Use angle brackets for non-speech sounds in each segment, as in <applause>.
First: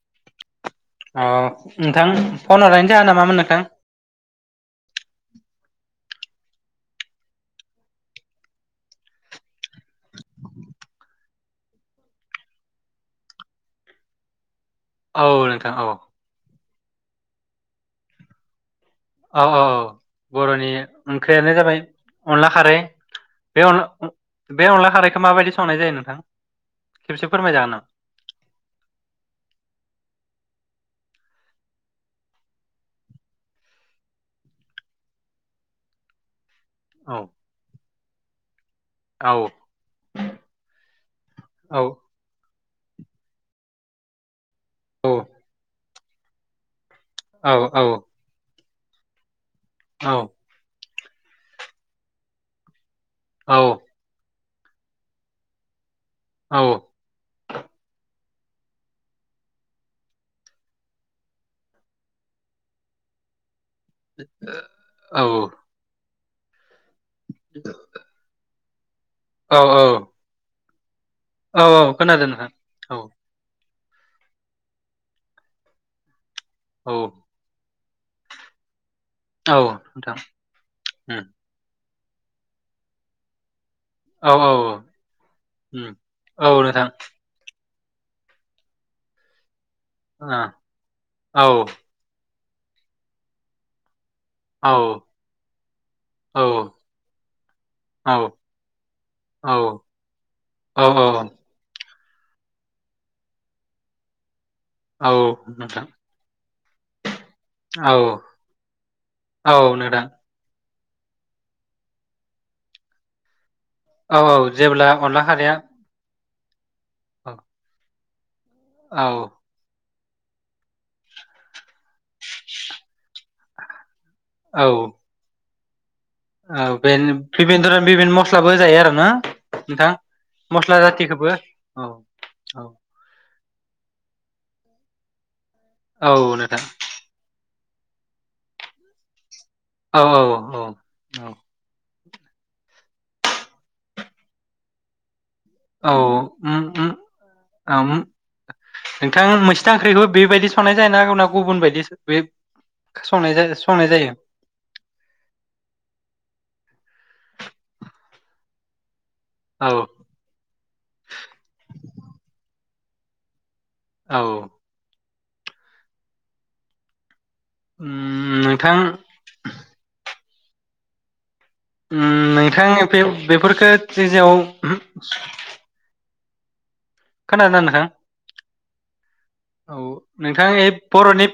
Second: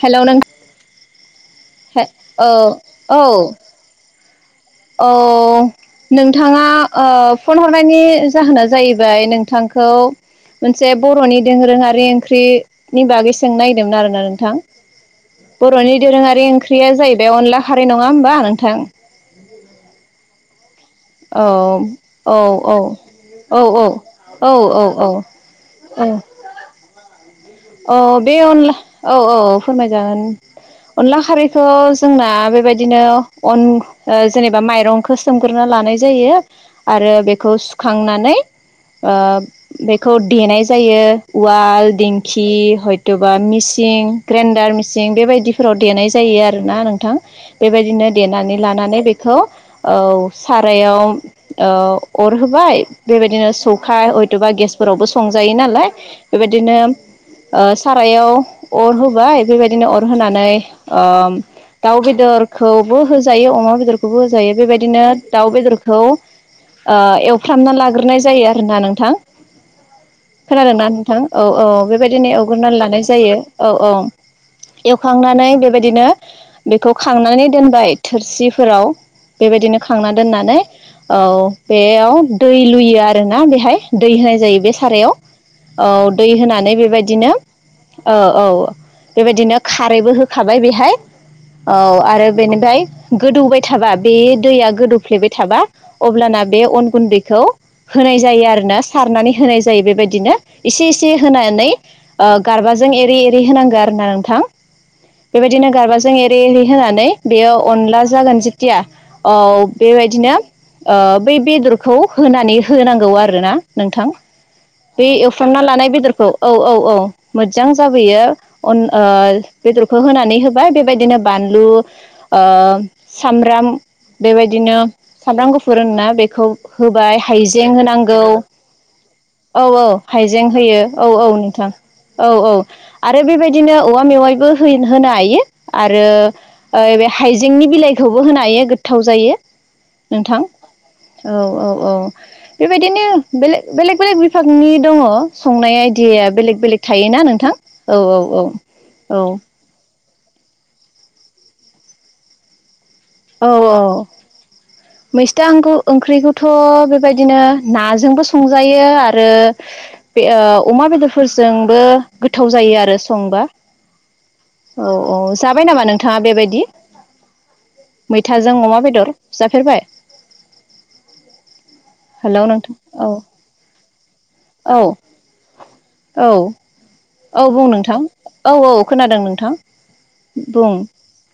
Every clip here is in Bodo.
हेलौ नों औ नोंथां औ फन हरनायनि जाहोना औ मामोन नोंथां औ नोंथाङा फन हरनायनि जाहोना जाहैबाय नोंथांखौ मोनसे बरनि दोरोंङारि ओंख्रिनि बागै सों नायदोंमोन आरोना नोंथां औ नोंथां औ बरनि दोरोंङारि ओंख्रि या जाहैबाय अनदला खारै नंङा होमबा नोंथां औ औ औ बरनि औ ओंख्रियानो जाबाय औ अनला खारै औ औ बे औ बे औ अनला औ खारैखौ माबायदि संनाय जायो औ नोंथां खेबसे फोरमायजागोन नामा? औ बे अनला औ औ फोरमायजागोन। अनला खारैखौ जोंना बेबायदिनो अन जेनेबा माइरंखौ सोमग्रोना लानाय जायो। औ आरो बेखौ सुखांनानै ओ औ बेखौ देनाय जायो औ उवाल दिं खि हयथबा मिसिन ग्रेन्डार औ मिसिन बेबायदिफोराव देनाय जायो आर ना नों थां औ औ बेबायदिनो देनानै लानानै बेखौ औ सारायाव ओ अर होबाय बेबायदिनो औ सौखाय हयथबा गेसफोरावबो संजायो नालाय औ बेबायदिनो सारायाव अर होबाय बेबायदिनो अर होनानै दाउ ओ बेदरखौबो होजायो अमा बेदर बेदरखौबो होजायो बेबायदिनो औ दाउ बेदरखौ ओ एवफ्रामना लाग्रोनाय जायो। फोरा नोंथां <unintelligible> औ औ खोनादों ना नों थां औ औ बे खोनादों बेबायदिनो नोंथां एवग्रोननानै औ लानाय जायो औ औ एवखांनानै बेबायदिनो बेखौ औ खांनानै दोनबाय थोरसिफोराव औ बेबायदिनो खांना नोंथां दोननानै औ उम बे आव दै लुयो आरोना बेहाय दै औ होनाय औ जायो बे औ सारायाव उम औ दै औ होनानै बे नोंथां औ औ बेबायदिनो खारैबो होखाबाय बेहाय ओ औ आरो बेनिफाय गोदौबाय थाबा बे दैया औ गोदौफ्लेबाय थाबा औ अब्लाना बे अन गुन्दैखौ औ होनाय जायो आरोना सारनानै औ होनाय जायो बेबायदिनो औ एसे एसे होनानै ओ गारबाजों एरै एरै होनांगौ आरो ना नोंथां। औ बेबायदिनो नोंथां गारबाजों एरै एरै होनानै बेयो औ अनला जागोन जिथिया औ बेबायदिनो ओ बै बेदरखौ होनानै होनांगौ आरो ना। नोंथां औ औ जेब्ला बे अनला खारैया एवफ्रामना लानाय बेदरखौ औ औ औ मोजां जाब बेैयो उन औ ओ बेदर खौ होनानै होबाय बेबायदिनो बानलु ओ सामब्राम औ बेबायदिनो सामब्राम गुफुर फोरुना बेखौ औ बे होबाय हाइजें बिबेन्दर बिबिन होनांगौ मस्लाबो होजायो आरो ना औ औ नोंथां हाइजें मस्ला होयो। औ औ जाथिखौबो नोंथां औ औ आरो बेबायदि दिनो औवा मेवाइबो होयो होनो हायो। आरो औ नोंथां ओ बे हाइजें जेंनि बिलाइखौबो होनो हायो गोथाव जायो। औ औ नोंथां औ -औ- औ। बे बायदिनो बेे -बेलेक- बेलेग बिभागनि दङ संनाय औ दैया उम बेलेग -बेलेग उम थायोना नोंथां ओम औ- औ -औ -औ। बे बायदि संनाय जायो ना गुबुन बायदि <unintelligible> जा औ- औ संनाय जायो मैस्थांखौ ओंख्रिखौथ' बे बे बायदिनो नाजोंबो संजायो आरो आरो ओ औ बे अमा बेदरफोरजोंबो गोथाव जायो आरो। आरो संबा औ। अ जाबाय नामा नोंथाङा बेबायदि? उम मैथाजों नोंथां अमा बेदर जाफेरबाय? होम हेलौ नोंथां औ बेफोरखौ जेजेराव औ औ। औ बुं नोंथां औ -औ खोनादों नोंथां औ नोंथां ए बुं। बर'नि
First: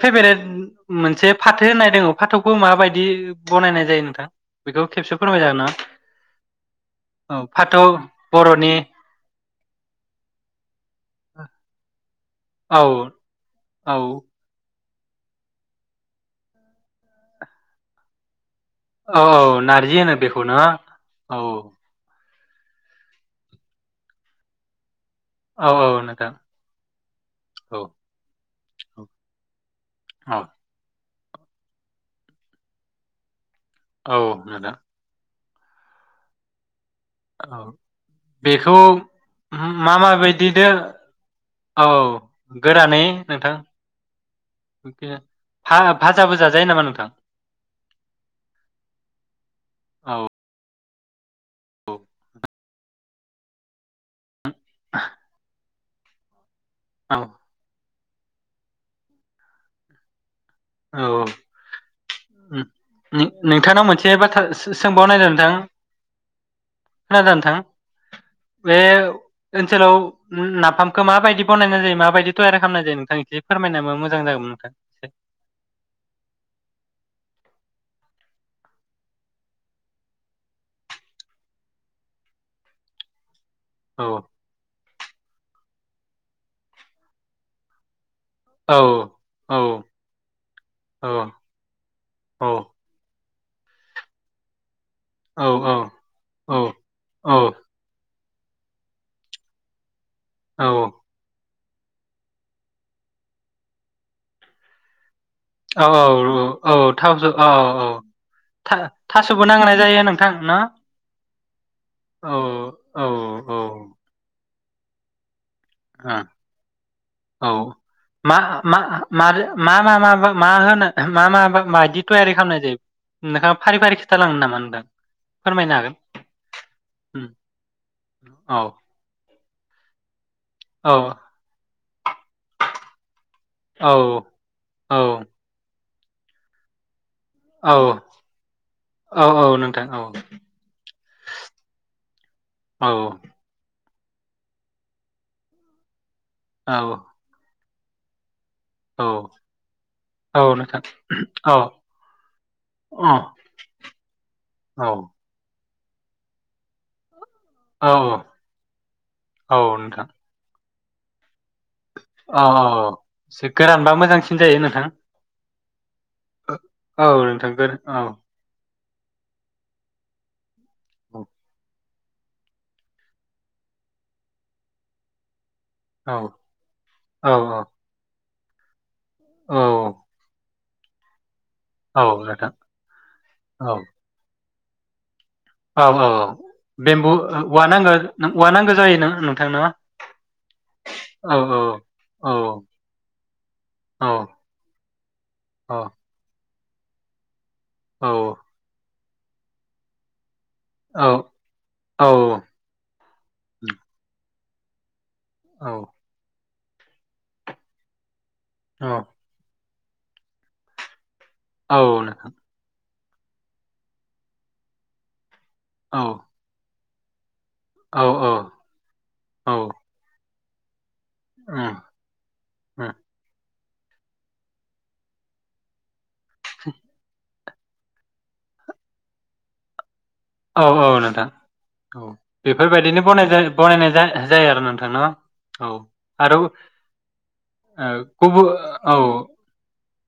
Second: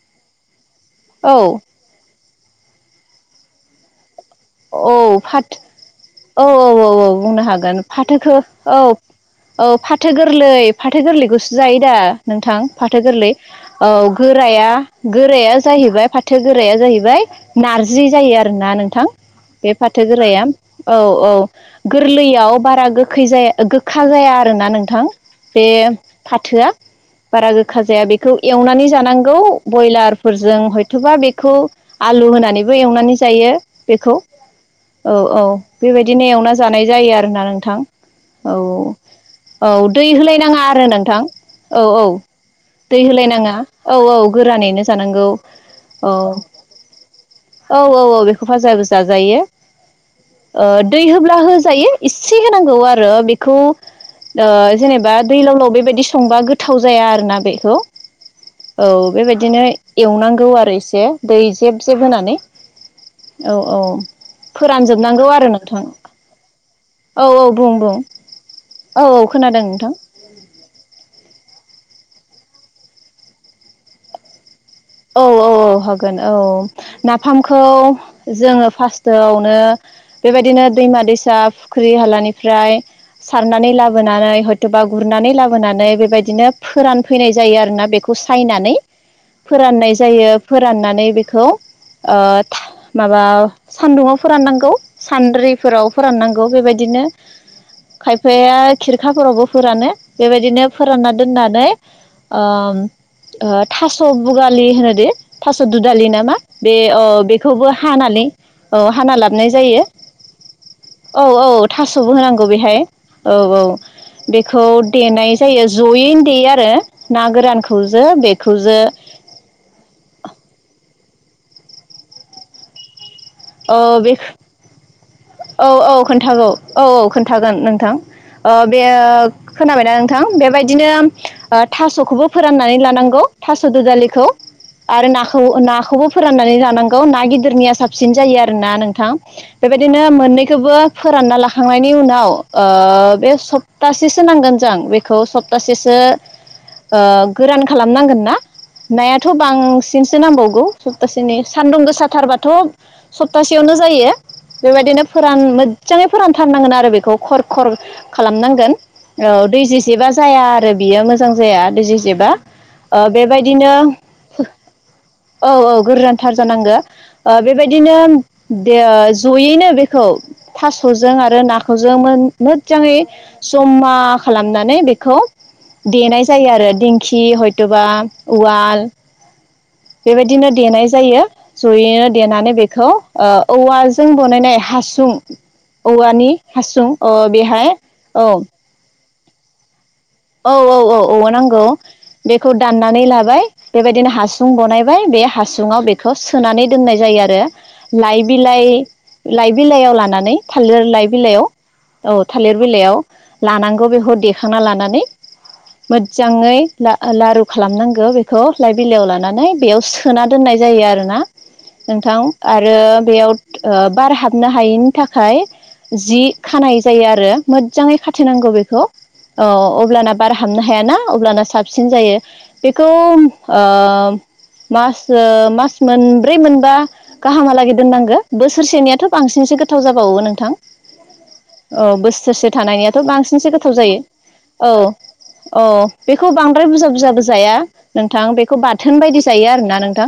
<unintelligible> मोनसे औ फाथो होननाय दङ। फाथौखौ माबायदि बनायनाय जायो नोंथां? बेखौ औ खेबसे फोरमायजागोन ना फाथो औ -औ औ -औ बुंनो हागोन फाथोखौ बर'नि औ। औ फाथो गोरलै फाथो गोरलैखौसो जायो दा नोंथां औ फाथो गोरलै औ गोराया गोराया जाहैबाय फाथो गोराया जाहैबाय नारजि जायो आरोना नोंथां। औ बे नारजि फाथो होनो बेखौ गोराया ना औ -औ गोरलैयै बारा गोैखै गोखा जाया आरो ना नोंथां। बे औ औ नोंथां फाथोआ बारा औ गोखा जाया बेखौ एवनानै जानांगौ। ब्रयलारफोरजों हयथ'बा बे <unintelligible> आलु होनानैबो एवनानै जायो। बेखौ औ नोंथां औ- औ। बे बायदिनो एवना जानाय जायो ना आरो ना‌ औ नोंथां औ बेखौ -औ -औ मा दै होलाय नाङा माबायदिदो आरो ना नोंथां औ -औ गोरानै दै होलाय नोंथां नाङा औ- औ गोरानैनो जानांगौ औ भाजाबो जाजायो नामा नोंथां -औ -औ -औ बेखौ फाजाबो जाजायो औ ओद दै होंडा होजायो इसे होनांगो औ आरो बेखौ ओ जेनेबा दैलांलाव बेबायदि संबा गोद गोथाव जाया औ आरोना बेखौ औ बेबायदिनो एवनां गौ आरो एसे औ दै जेब जेब होनानै औ औ नोंथांनाव मोनसे बाथ्रा फोरानजोबनांगौ सोंबावनायदों आरो नोंथां औ खोनादों औ नोंथां? बुं बुं बे औ औ खोनादों नोंथां ओनसोलाव नाफामखौ माबायदि बनाय नाय जायो माबायदि थयारि खालामनाय जायो नोंथां एसे फोरमायना होबा मोजां जागोन नोंथां। औ औ औ हागोन औ नाफामखौ जोङो फार्स्टआवनो बेबायदिनो दैमा दैसा फुख्रि हालानिफ्राय सारनानै औ लाबोनानै हयथ'बा गुरनानै लाबोनानै बेबायदिनो फोरानफैनाय जायो आरोना बेखौ सायनानै औ औ फोराननाय जायो फोराननानै औ बेखौ ओ औ माबा माबा सान्दुुङाव फोराननांगौ औ औ सान्द्रिफोराव फोराननांगौ बेबायदिनो खाय बिफाया खिरखाफोरावबो फोरानो बेबायदिनो औ फोरानना दोननानै थास स बुगाललि होनो दो औ औ औ थ' औ बेखौबो औ हानानै थ औ हाना थास'बो लाबोनाय नांनाय जायो नोंथां ना? औ औ थास'बो औ होनांगौ बेहाय औ औ बे खौ देनाय जायो जयैनो देयो आरो ना गोरानखौजो बेखौजो म मा मा मा मा होनो मा मा मायदि थयारि खालामनाय जायो नोंथाङा औ फारि फारि बे खिथालांनो नामा नोंथां औ फोरमायनो औ हागोन खोन्थागौ औ औ उम खोन्थागोन नोंथां औ बे खोनाबायना नोंथां? थ औ बेबायदिनो थासखौबो फोराननानै लानांगौ थास' औ दुजालिखौ औ आरो नाखौ नाखौबो फोराननानै जानांगौ गौ औ नागिदिरनिया साबसि सिन जायो आरोना नोंथां औ औ नोंथां औ बेबायदिनो मोननैखौबो फोरानना लाखांनायनि उनाव औ ओ बे सब तासेसो नांगोन जों बेखौ सप्तासेसो औ ओ गोरान खालामनांगोन ना औ नायाथ' बांसिनसो औ नांबावगौ नोंथां सप्तासेनि औ सान्दुं गोसाथारबाथ' अ सप्तासेयावनो जायो औ औ बेबायदिनो फोरान मोज्जाङै फोरानथारनांगोन आरो बेखौ खर खर नोंथां खालामनांगोन औ दै जेसेबा जाया आरो बियो मोजां जाया। दै जिजेबा औ ओ एसे बेबायदिनो गोरानबा मोजांसिन फो जायो नोंथां औ औ गोरोनथार जानांगो औ ओ नोंथां गोर बेबायदिनो औ दे ओ जयैनो बेखौ थास'जों औ आरो नाखौ जों मोन-मोज्जाङै जम्मा खालामनानै बेखौ औ देनाय जायो आरो दिंखि औ हयट'बा उवाल औ बेबायदिनो देनाय जायो औ जयैनो नोंथां देनानै बेखौ ओ औ औवाजों बनायनाय हासुं औ औ औ औवानि हासुं अ बेम्बु ओ बेहाय औवानांगोन औ नो वा नांगो जायो नों नोंथांन' औ औ औ औवा नांगौ औ बेखौ दाननानै लाबाय औ बेबायदिनो हासुं बनायबाय बे औ हासुङाव बेखौ सोनानै दोननाय जायो आरो। औ लाइ बिलाइ‌ लाइ बिलाइयाव लानानै थालिर औ लाइ बिलाइयाव औ थालिर बिलाइयाव लानांगौ बेखौ देखांना लानानै मोज्जाङै ला-लारु खालामनांगौ बेख‌ खौ लाइ बिलाइयाव लानानै बेयाव सोना दोननाय जायो आरोना। नोंथां आरो बेयाव बार हाबनो हायैनि थाखाय - औ जि खानाय जायो आरो। मोजाङै औ खाथेनांगौ बेखौ ओ औ होमबाना बार हाबनो हायाना। अब्लाना उम साबसिन जायो बेखौ उम ओ मास मास मोन ब्रै मोनबा गाहामालागै दोननांगो बोसोरसेनियाथ बांसिनसो गोथाव जाबा औ औ नोंथां औ बोसोरसे बेफोरबायदिनो बुंनाय जायो बनायनाय जायो आरो नोंथां। अ न औ बेखौ आरो बांद्राय बुरजा बुरजाबो जाया ओ नोंथां गुबु बेखौ औ बाथोन बायदि जायो आरोना। नोंथां।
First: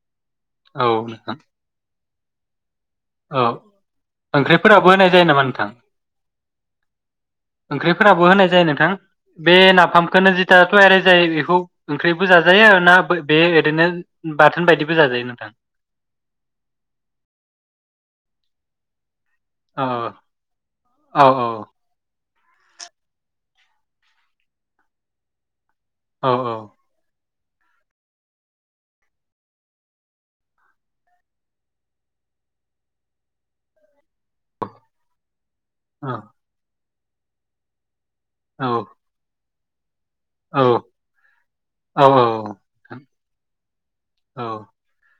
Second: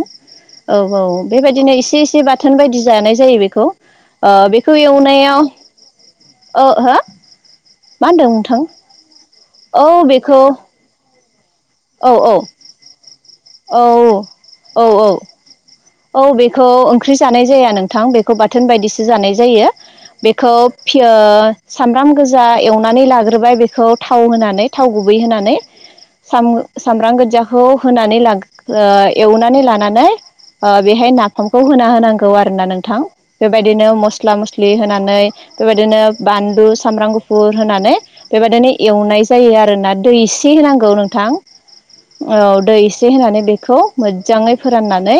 औ औ बेबायदिनो एसे एसे बाथ थोन बायदि जानाय जायो औ बेखौ ओ बेखौ ओंख्रिफोराबो होनाय जायो नामा एवनायाव नोंथां ओ हो मा ओंख्रिफोराबो होनदों होनाय नोंथां। जायो बे औ नाफामखौनो बेखौ जिता औ तयारै जायो बेखौ ओंख्रिबो औ जाजायो आरो ना। बे औ ओरैनो बाथोन औ बायदिबो औ जाजायो नोंथां। औ बेखौ ओंख्रि जानाय जाया नोंथां बेखौ बाथोन बायदिसो जानाय जायो औ बेखौ फिय औ सामब्राम गो जा एवनानै लाग्रोबाय बेखौ थाव होनानै थाव गुबै होनानै औ साम समरांगोजा खौ होनानै लाग एवनानै लानानै बेहाय नाफामखौ होना होनांगौ आरो ना नोंथां बेबायदिनो मस्ला मस्लि होनानै बेबायदिनो औ बानलु सामब्राम गुफुर होनानै औ बेबायदिनो एवनाय जायो आरो। <unintelligible> दै एसे औ होनांगौ नोंथां औ दै एसे होनानै बेखौ मोजाङै फोराननानै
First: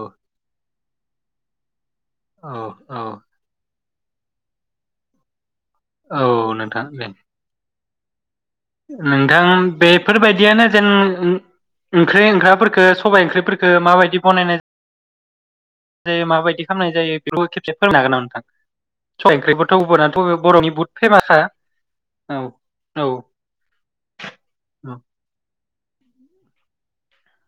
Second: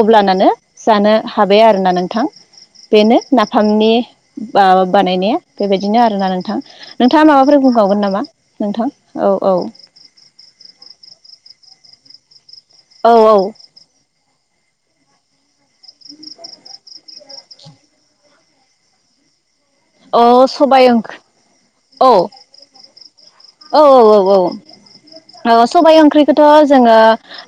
अब्लानानो जानो हाबाय आरोना नों थां औ औ बेनो नाफामनि बा बानायनायआ बेबायदिनो आरोना औ नोंथां दे नोंथाङा माबाफोर बुं बावगोन नामा नोंथां औ नोंथां औ बेफोरबायदियानो जेन ओंख्रि ओंख्राफोर खो औ सबाय औ ओंख्रिफोरखौ माबायदि बनायनाय जायो माबायदि खालामनाय जायो बेखौ खेबसे फोरोंनो हागोन नामा नोंथां सय ओंख्रि अ <unintelligible> बर'नि सबाइ बहुद ओंख्रि फेमासखा औ औ औ औ औ औ औ सबाय ओंख्रिखौथ' जोङो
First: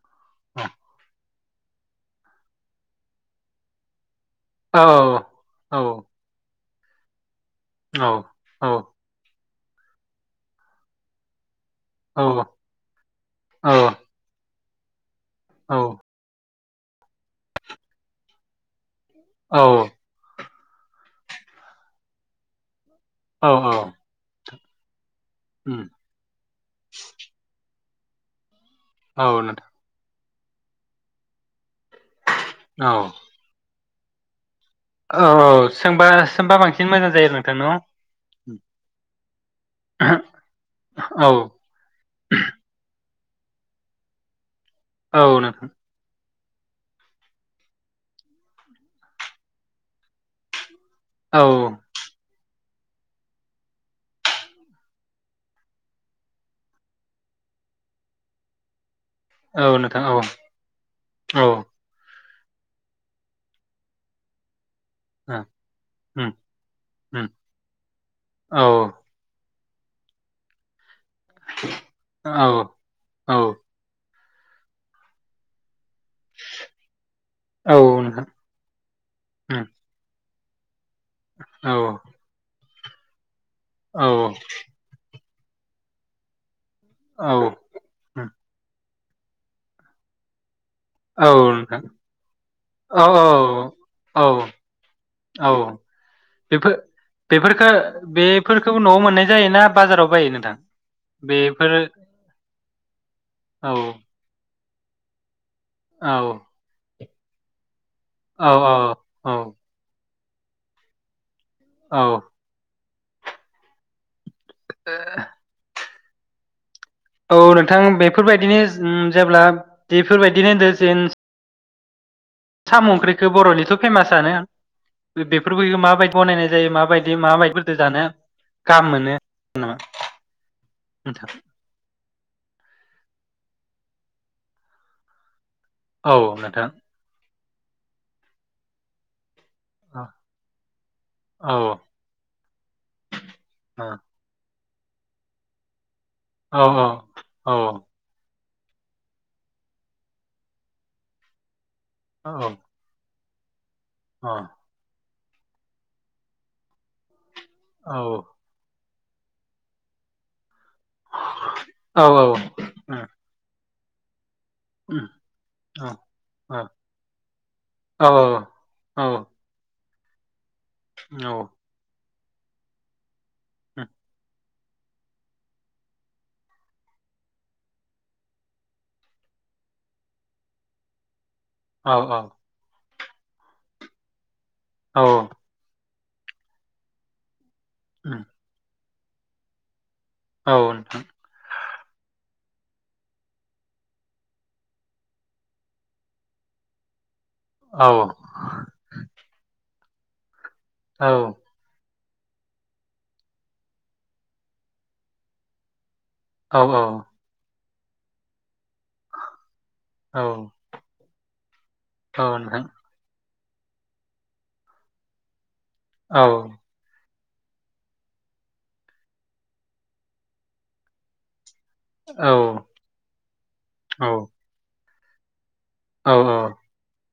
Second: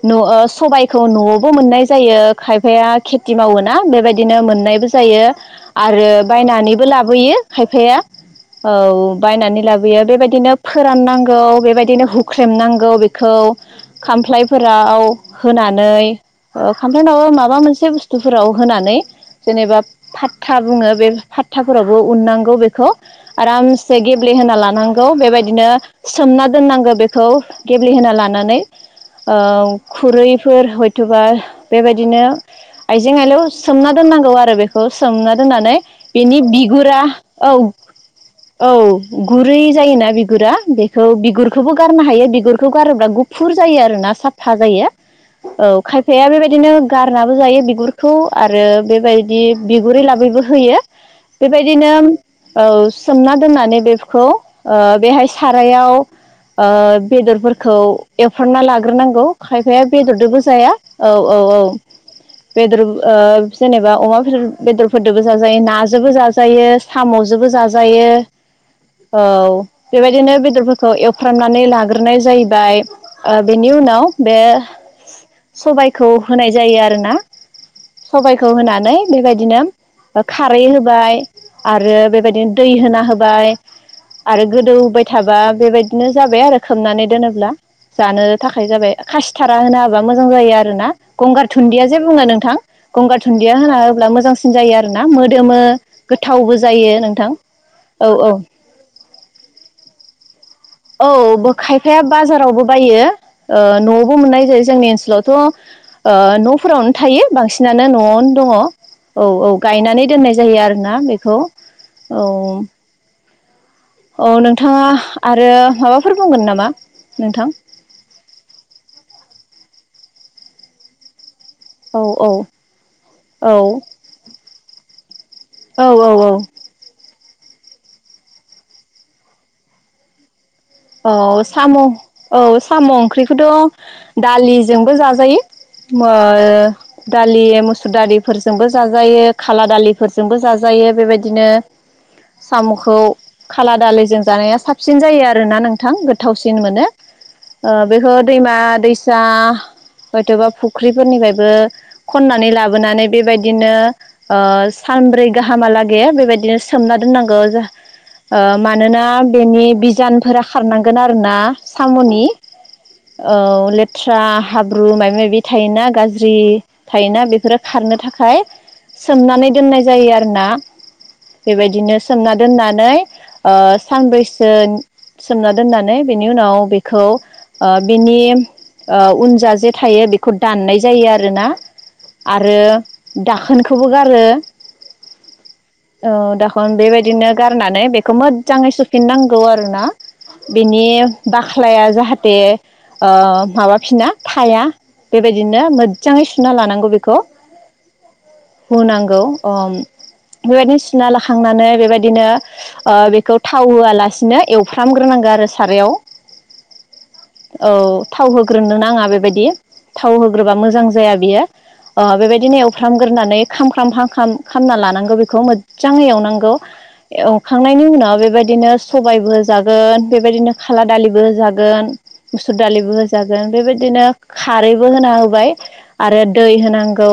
न सबायखौ न'आव मोननाय जायो खायफाया खेथि मावोना बेबायदि बिदिनो मोननायबो औ जायो औ आरो बायनानै बो लाबोयो खायफाया औ बायनानै लाबोयो बेबायदिनो फोराननांगौ बे बेबायदिनो औ हुख्रेमनांगौ बेखौ खामफलाय फोराव औ होनानै औ खामप्लाय नंङाबा माबा मोनसे बुस्थुफोराव होनानै जेनेबा औ फाथ था बुङो बे फात्ताफोरावबो उननांगौ बेखौ औ औ आरामसे गेब्लेहोना लाना नांगौ बे बिदिनो उम सोमना दोननांगौ बेखौ गेब्लेहोना लानानै औ खुरै फोर हयथ'बा बेबायदिनो औ आइजें आलायाव सोमना दोननांगौ आरो बे खौ औ सोमना औ दोननानै सोंबा बेनि सोंबा बांसिन बिगुरा मोजां जायो औ नोंथां न' औ गुरै जायोना गुरा बेखौ औ बिगुरखौबो गारनो हायो बिगुरखौ गारोब्ला गु फुर जायो आरोना साफ फा जायो औ खायफाया बेबाय दिनो गारनाबो जायो बिगुरखौ आरो बेबायदि बिगुरै लाबैबो होयो। औ बेबायदिनो औ सोमना दोननानै बेफखौ ओ बेहाय सारायाव ओ बेदरफोरखौ एवफ्रामना ला ग्रोनांगौ औ खायफाया नोंथां औ बेदरदोबो जाया औ औ औ बेदर ओ जेनेबा अमा बेदर बेदरफोरदोबो जाजायो नाजोबो उम जाजायो उम साम'जोबो जाजायो। औ बेबायदिनो बेदरफोर खौ एवफ्रामनानै लाग्रोनाय औ जाहैबाय औ ओ बेनि उनाव बे सबाइ खौ होनाय जायो आरोना औ नोंथां सबायखौ होनानै बेबायदिनो उम खारै होब बाय औ आरो बेबायदिनो दै होना होबाय औ बाय थाबा बेबायदिनो जाबाय आरो खोबनानै औ दोनोब्ला जानो उम थाखाय जाबाय। खासिथारा होना हाब्ला मोजां जायो आ रो ना औ गंगार नोंथां धुन्दिया जे बुङो नोंथां औ गंगार धुन्दिया होना होब्ला औ मोजांसिन जायो आरोना मोदोमो औ गोथावबो बेफोर जायो नोंथां बेफोरखो औ औ बेफोरखौ न'आव मोननाय जायोना बाजाराव बायो नोंथां औबो बेफोरो खायफाया बाजारावबो बायो ओ औ न'आवबो मोननाय जायो। जोंनि ओनसोलावथ' औ ओ न'फोरावनो थायो बांसिना नो न'आवनो दङ औ औ गायनानै दोननाय जायो आरोना बेखौ औ औ नोंथाङा आरो माबा फोर बुंगोन नामा औ नोंथां बेफोरबायदिनो ओम जेब्ला बेफोरबायदिनो दा जेन औ साम' ओंख्रिखौ औ बर'निथ' फेमासानो बेफोर बैखौ औ औ माबायदि औ बनायनाय जायो माबायदि दे मा बायदिफोरजो जानो गाहाम मोनो नोंथां औ साम' औ साम' ओंख्रि फुदं' दालिजोंबो जाजायो मा औ नोंथां दाद दालि मुसुर दालिफोरजोंबो जाजायो खाला औ दालिफोरजोंबो जाजायो औ बेबायदिनो साम'खौ खाला औ दालिजों जानाया साख साबसिन जायो आरो आरो ना नोंथां गो औ गोथावसिन मोनो औ ओ बेखौ दैमा दैसा हयथ'बा फुख्रिफोरनिफ्रायबो औ खननानै लाबोनानै बेबायदिनो औ ओ सानब्रै गाहामालागै बेबायदिनो सोमना दोननांगौ औ म <unintelligible> मानोना बेनि बिजान फोरा खारनांगोन आरोना औ साम'नि औ थ्रा हाब्रु औ माबि माबि थायोना नोंथां गाज्रि थायोना बेफोरो खारनो औ थाखाय औ सोमनानै दोननाय जायो आरो ना नोंथां बेबायदिनो सोंना दोननानै ओ सानब्रै थोन सोमना दोननानै बेनि उनाव बेखौ ओ बिनि ओ उनजा जे थायो बेखौ दाननाय जायो आरोना औ आरो दाखोनखौबो गारो औ औ ओ दाखन बेबायदिनो गारनानै बेखौ मोदजाङै सु फिननांगौ आर रोना बेनि बाख्लाया जाहाथे ओ माबाफिना थाया बेबायदिनो मोदजाङै सुना लानांगौ बेखौ हुनांगौ अम बेबायदिनो सुना लाखांनानै बेबायद दिनो बेखौ थाव होआलासिनो एवफ्रामग्रोनांगो आरो सारायाव औ औ औ थाव होग्रोनो नाङा बेबायदि थाव होग्रोबा मोजां जाया बियो ओ बेबायदिनो एवफ्रामगोरनानै खामफ्राम खांखाम खामना लानांगौ बेखौ मोद जाङै एवनांगौ एवखांनायनि उनाव बेबायदिनो सबाइबो जागोन बेबायदिनो खाला दालिबो जाग गोन मुसुर दालिबो होजागोन बेबादिनो खारै बो होना होबाय औ आरो औ दै होनांगौ